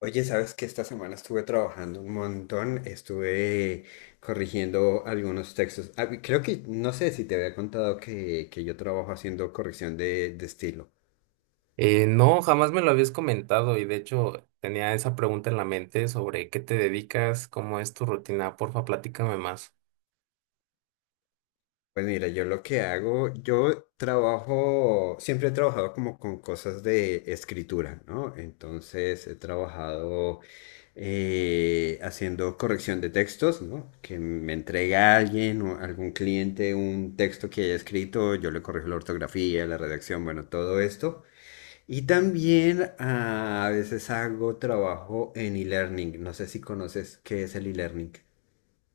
Oye, sabes que esta semana estuve trabajando un montón, estuve corrigiendo algunos textos. Ah, y creo que, no sé si te había contado que yo trabajo haciendo corrección de estilo. No, jamás me lo habías comentado, y de hecho tenía esa pregunta en la mente sobre qué te dedicas, cómo es tu rutina. Porfa, platícame más. Pues mira, yo lo que hago, yo trabajo, siempre he trabajado como con cosas de escritura, ¿no? Entonces he trabajado haciendo corrección de textos, ¿no? Que me entrega alguien o algún cliente un texto que haya escrito, yo le corrijo la ortografía, la redacción, bueno, todo esto. Y también ah, a veces hago trabajo en e-learning. No sé si conoces qué es el e-learning.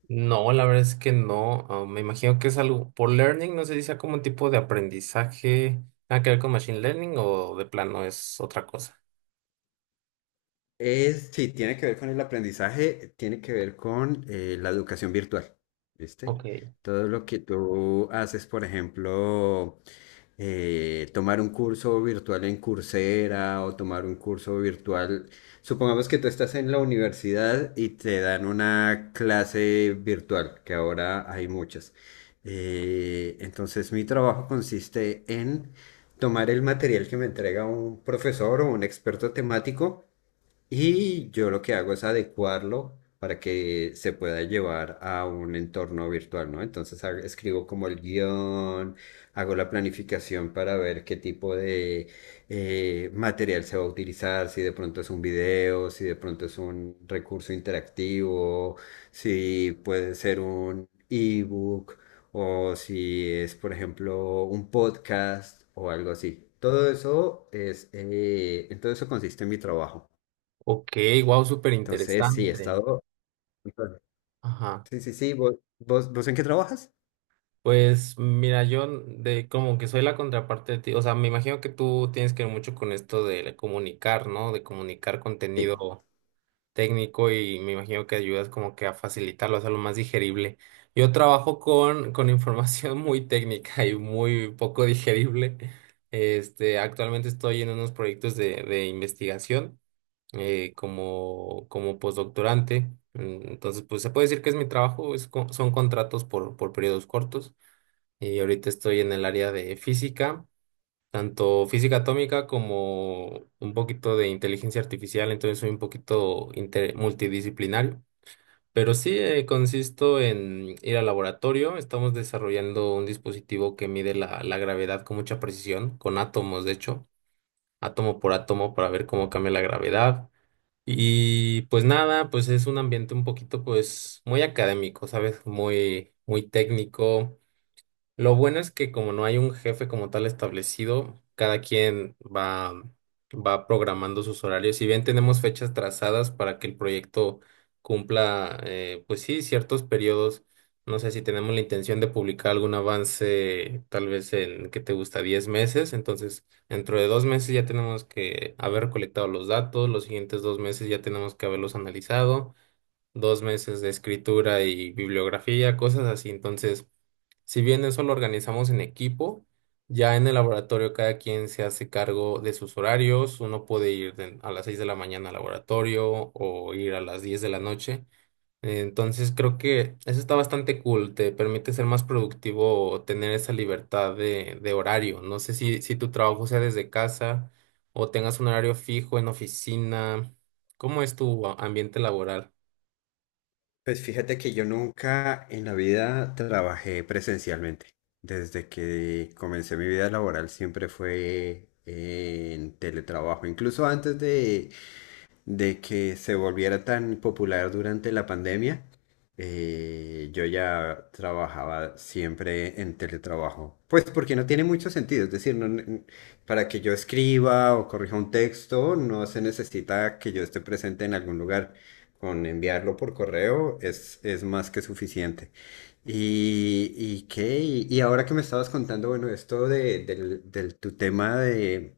No, la verdad es que no, me imagino que es algo por learning, no sé si sea como un tipo de aprendizaje, nada que ver con machine learning o de plano es otra cosa. Es, sí, tiene que ver con el aprendizaje, tiene que ver con la educación virtual, ¿viste? Ok, Todo lo que tú haces, por ejemplo, tomar un curso virtual en Coursera o tomar un curso virtual. Supongamos que tú estás en la universidad y te dan una clase virtual, que ahora hay muchas. Entonces, mi trabajo consiste en tomar el material que me entrega un profesor o un experto temático y yo lo que hago es adecuarlo para que se pueda llevar a un entorno virtual, ¿no? Entonces escribo como el guión, hago la planificación para ver qué tipo de material se va a utilizar, si de pronto es un video, si de pronto es un recurso interactivo, si puede ser un ebook o si es, por ejemplo, un podcast o algo así. Todo eso es, en todo eso consiste en mi trabajo. ok, wow, súper Entonces, sí, he interesante. estado. Ajá. Sí, sí, sí. ¿Vos en qué trabajas? Pues mira, yo de como que soy la contraparte de ti, o sea, me imagino que tú tienes que ver mucho con esto de comunicar, ¿no? De comunicar Sí. contenido técnico, y me imagino que ayudas como que a facilitarlo, a hacerlo más digerible. Yo trabajo con información muy técnica y muy poco digerible. Este, actualmente estoy en unos proyectos de investigación, como postdoctorante. Entonces, pues se puede decir que es mi trabajo, es son contratos por periodos cortos. Y ahorita estoy en el área de física, tanto física atómica como un poquito de inteligencia artificial, entonces soy un poquito multidisciplinario. Pero sí, consisto en ir al laboratorio. Estamos desarrollando un dispositivo que mide la gravedad con mucha precisión, con átomos, de hecho, átomo por átomo, para ver cómo cambia la gravedad. Y pues nada, pues es un ambiente un poquito, pues, muy académico, ¿sabes? Muy, muy técnico. Lo bueno es que como no hay un jefe como tal establecido, cada quien va programando sus horarios. Si bien tenemos fechas trazadas para que el proyecto cumpla, pues sí, ciertos periodos. No sé si tenemos la intención de publicar algún avance, tal vez en, ¿qué te gusta? 10 meses. Entonces, dentro de 2 meses ya tenemos que haber recolectado los datos, los siguientes 2 meses ya tenemos que haberlos analizado, 2 meses de escritura y bibliografía, cosas así. Entonces... Si bien eso lo organizamos en equipo, ya en el laboratorio cada quien se hace cargo de sus horarios. Uno puede ir a las 6 de la mañana al laboratorio o ir a las 10 de la noche. Entonces creo que eso está bastante cool. Te permite ser más productivo o tener esa libertad de horario. No sé si tu trabajo sea desde casa o tengas un horario fijo en oficina. ¿Cómo es tu ambiente laboral? Pues fíjate que yo nunca en la vida trabajé presencialmente. Desde que comencé mi vida laboral siempre fue en teletrabajo. Incluso antes de, que se volviera tan popular durante la pandemia, yo ya trabajaba siempre en teletrabajo. Pues porque no tiene mucho sentido, es decir, no ne- para que yo escriba o corrija un texto, no se necesita que yo esté presente en algún lugar. Con enviarlo por correo es más que suficiente. ¿Y qué? Y ahora que me estabas contando, bueno, esto tu tema de,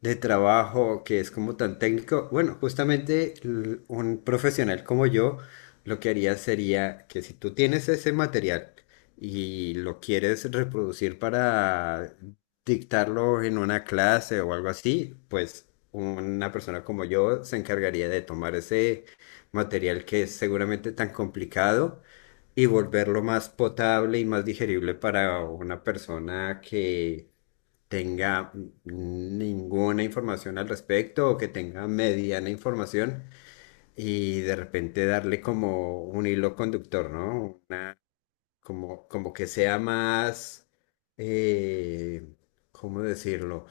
de trabajo que es como tan técnico. Bueno, justamente un profesional como yo lo que haría sería que si tú tienes ese material y lo quieres reproducir para dictarlo en una clase o algo así, pues una persona como yo se encargaría de tomar ese material que es seguramente tan complicado y volverlo más potable y más digerible para una persona que tenga ninguna información al respecto o que tenga mediana información y de repente darle como un hilo conductor, ¿no? Una, como que sea más, eh, ¿cómo decirlo?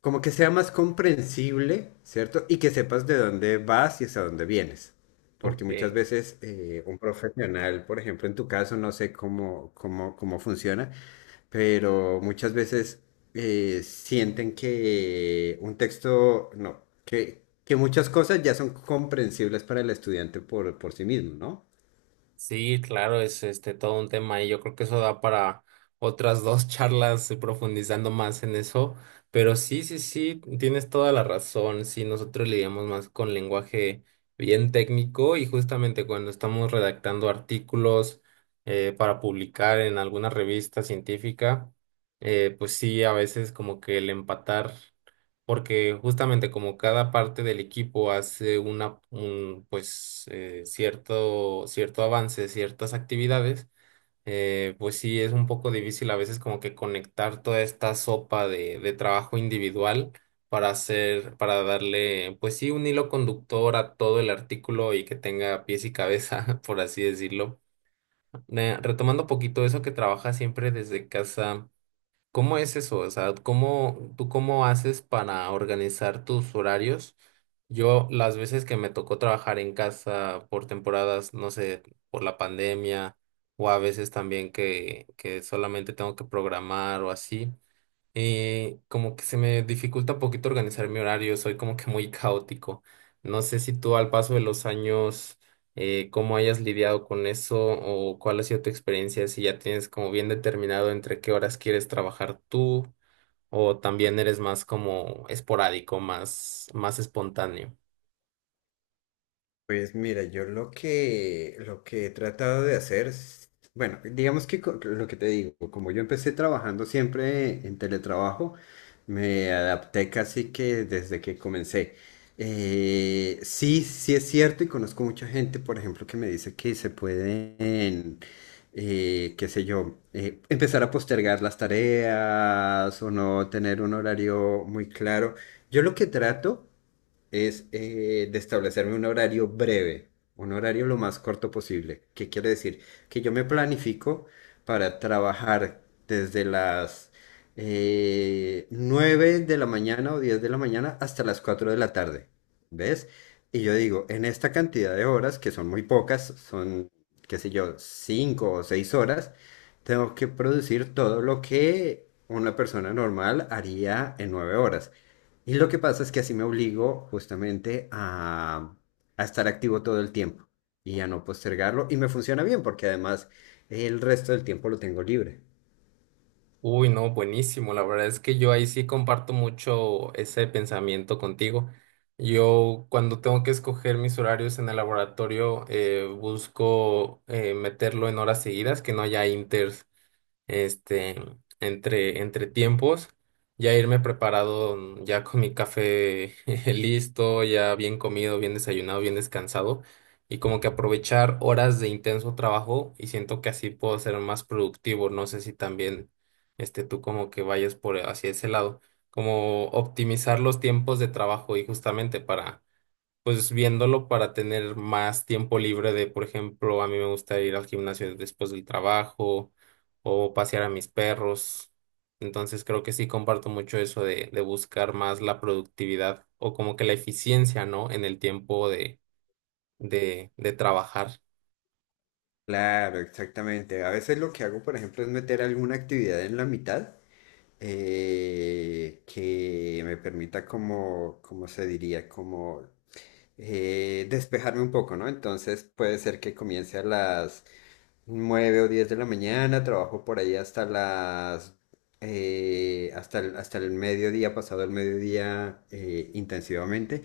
Como que sea más comprensible, ¿cierto? Y que sepas de dónde vas y hacia dónde vienes. Porque Ok. muchas veces un profesional, por ejemplo, en tu caso, no sé cómo funciona, pero muchas veces sienten que un texto, no, que muchas cosas ya son comprensibles para el estudiante por sí mismo, ¿no? Sí, claro, es este todo un tema y yo creo que eso da para otras dos charlas, profundizando más en eso, pero sí, sí, sí, tienes toda la razón. Sí, nosotros lidiamos más con lenguaje bien técnico, y justamente cuando estamos redactando artículos para publicar en alguna revista científica, pues sí, a veces como que el empatar, porque justamente como cada parte del equipo hace una, un, pues, cierto avance, ciertas actividades, pues sí, es un poco difícil a veces como que conectar toda esta sopa de trabajo individual para hacer, para darle, pues sí, un hilo conductor a todo el artículo y que tenga pies y cabeza, por así decirlo. Retomando un poquito eso que trabaja siempre desde casa. ¿Cómo es eso? O sea, ¿cómo, tú cómo haces para organizar tus horarios? Yo las veces que me tocó trabajar en casa por temporadas, no sé, por la pandemia, o a veces también que solamente tengo que programar o así, y como que se me dificulta un poquito organizar mi horario, soy como que muy caótico. No sé si tú al paso de los años, cómo hayas lidiado con eso o cuál ha sido tu experiencia, si ya tienes como bien determinado entre qué horas quieres trabajar tú, o también eres más como esporádico, más espontáneo. Pues mira, yo lo que he tratado de hacer, bueno, digamos que lo que te digo, como yo empecé trabajando siempre en teletrabajo, me adapté casi que desde que comencé. Sí, sí es cierto y conozco mucha gente, por ejemplo, que me dice que se pueden, qué sé yo, empezar a postergar las tareas o no tener un horario muy claro. Yo lo que trato es de establecerme un horario breve, un horario lo más corto posible. ¿Qué quiere decir? Que yo me planifico para trabajar desde las 9 de la mañana o 10 de la mañana hasta las 4 de la tarde, ¿ves? Y yo digo, en esta cantidad de horas, que son muy pocas, son, qué sé yo, 5 o 6 horas, tengo que producir todo lo que una persona normal haría en 9 horas. Y lo que pasa es que así me obligo justamente a estar activo todo el tiempo y a no postergarlo. Y me funciona bien porque además el resto del tiempo lo tengo libre. Uy, no, buenísimo. La verdad es que yo ahí sí comparto mucho ese pensamiento contigo. Yo cuando tengo que escoger mis horarios en el laboratorio, busco meterlo en horas seguidas, que no haya inter este, entre tiempos, ya irme preparado, ya con mi café listo, ya bien comido, bien desayunado, bien descansado, y como que aprovechar horas de intenso trabajo, y siento que así puedo ser más productivo. No sé si también este, tú como que vayas por hacia ese lado, como optimizar los tiempos de trabajo y justamente para, pues viéndolo para tener más tiempo libre de, por ejemplo, a mí me gusta ir al gimnasio después del trabajo o pasear a mis perros. Entonces creo que sí comparto mucho eso de buscar más la productividad o como que la eficiencia, ¿no? En el tiempo de trabajar. Claro, exactamente. A veces lo que hago, por ejemplo, es meter alguna actividad en la mitad que me permita como, como se diría, como despejarme un poco, ¿no? Entonces puede ser que comience a las 9 o 10 de la mañana, trabajo por ahí hasta el mediodía, pasado el mediodía intensivamente.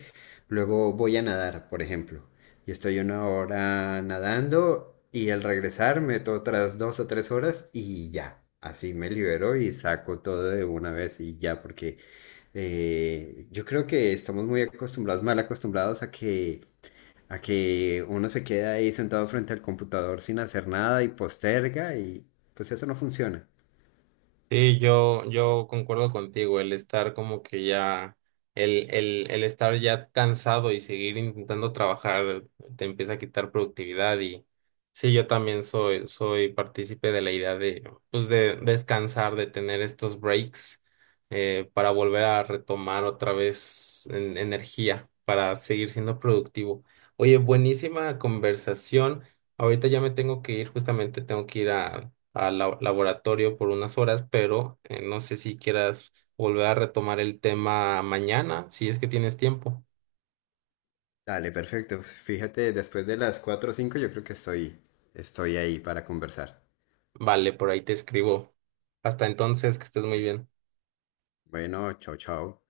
Luego voy a nadar, por ejemplo. Y estoy una hora nadando y al regresar meto otras 2 o 3 horas y ya. Así me libero y saco todo de una vez y ya, porque yo creo que estamos muy acostumbrados, mal acostumbrados a que uno se queda ahí sentado frente al computador sin hacer nada y posterga y pues eso no funciona. Sí, yo concuerdo contigo. El estar como que ya, el estar ya cansado y seguir intentando trabajar te empieza a quitar productividad, y sí, yo también soy, partícipe de la idea de, pues, de descansar, de tener estos breaks, para volver a retomar otra vez energía, para seguir siendo productivo. Oye, buenísima conversación. Ahorita ya me tengo que ir, justamente tengo que ir al laboratorio por unas horas, pero no sé si quieras volver a retomar el tema mañana, si es que tienes tiempo. Dale, perfecto. Pues, fíjate, después de las 4 o 5 yo creo que estoy ahí para conversar. Vale, por ahí te escribo. Hasta entonces, que estés muy bien. Bueno, chao, chao.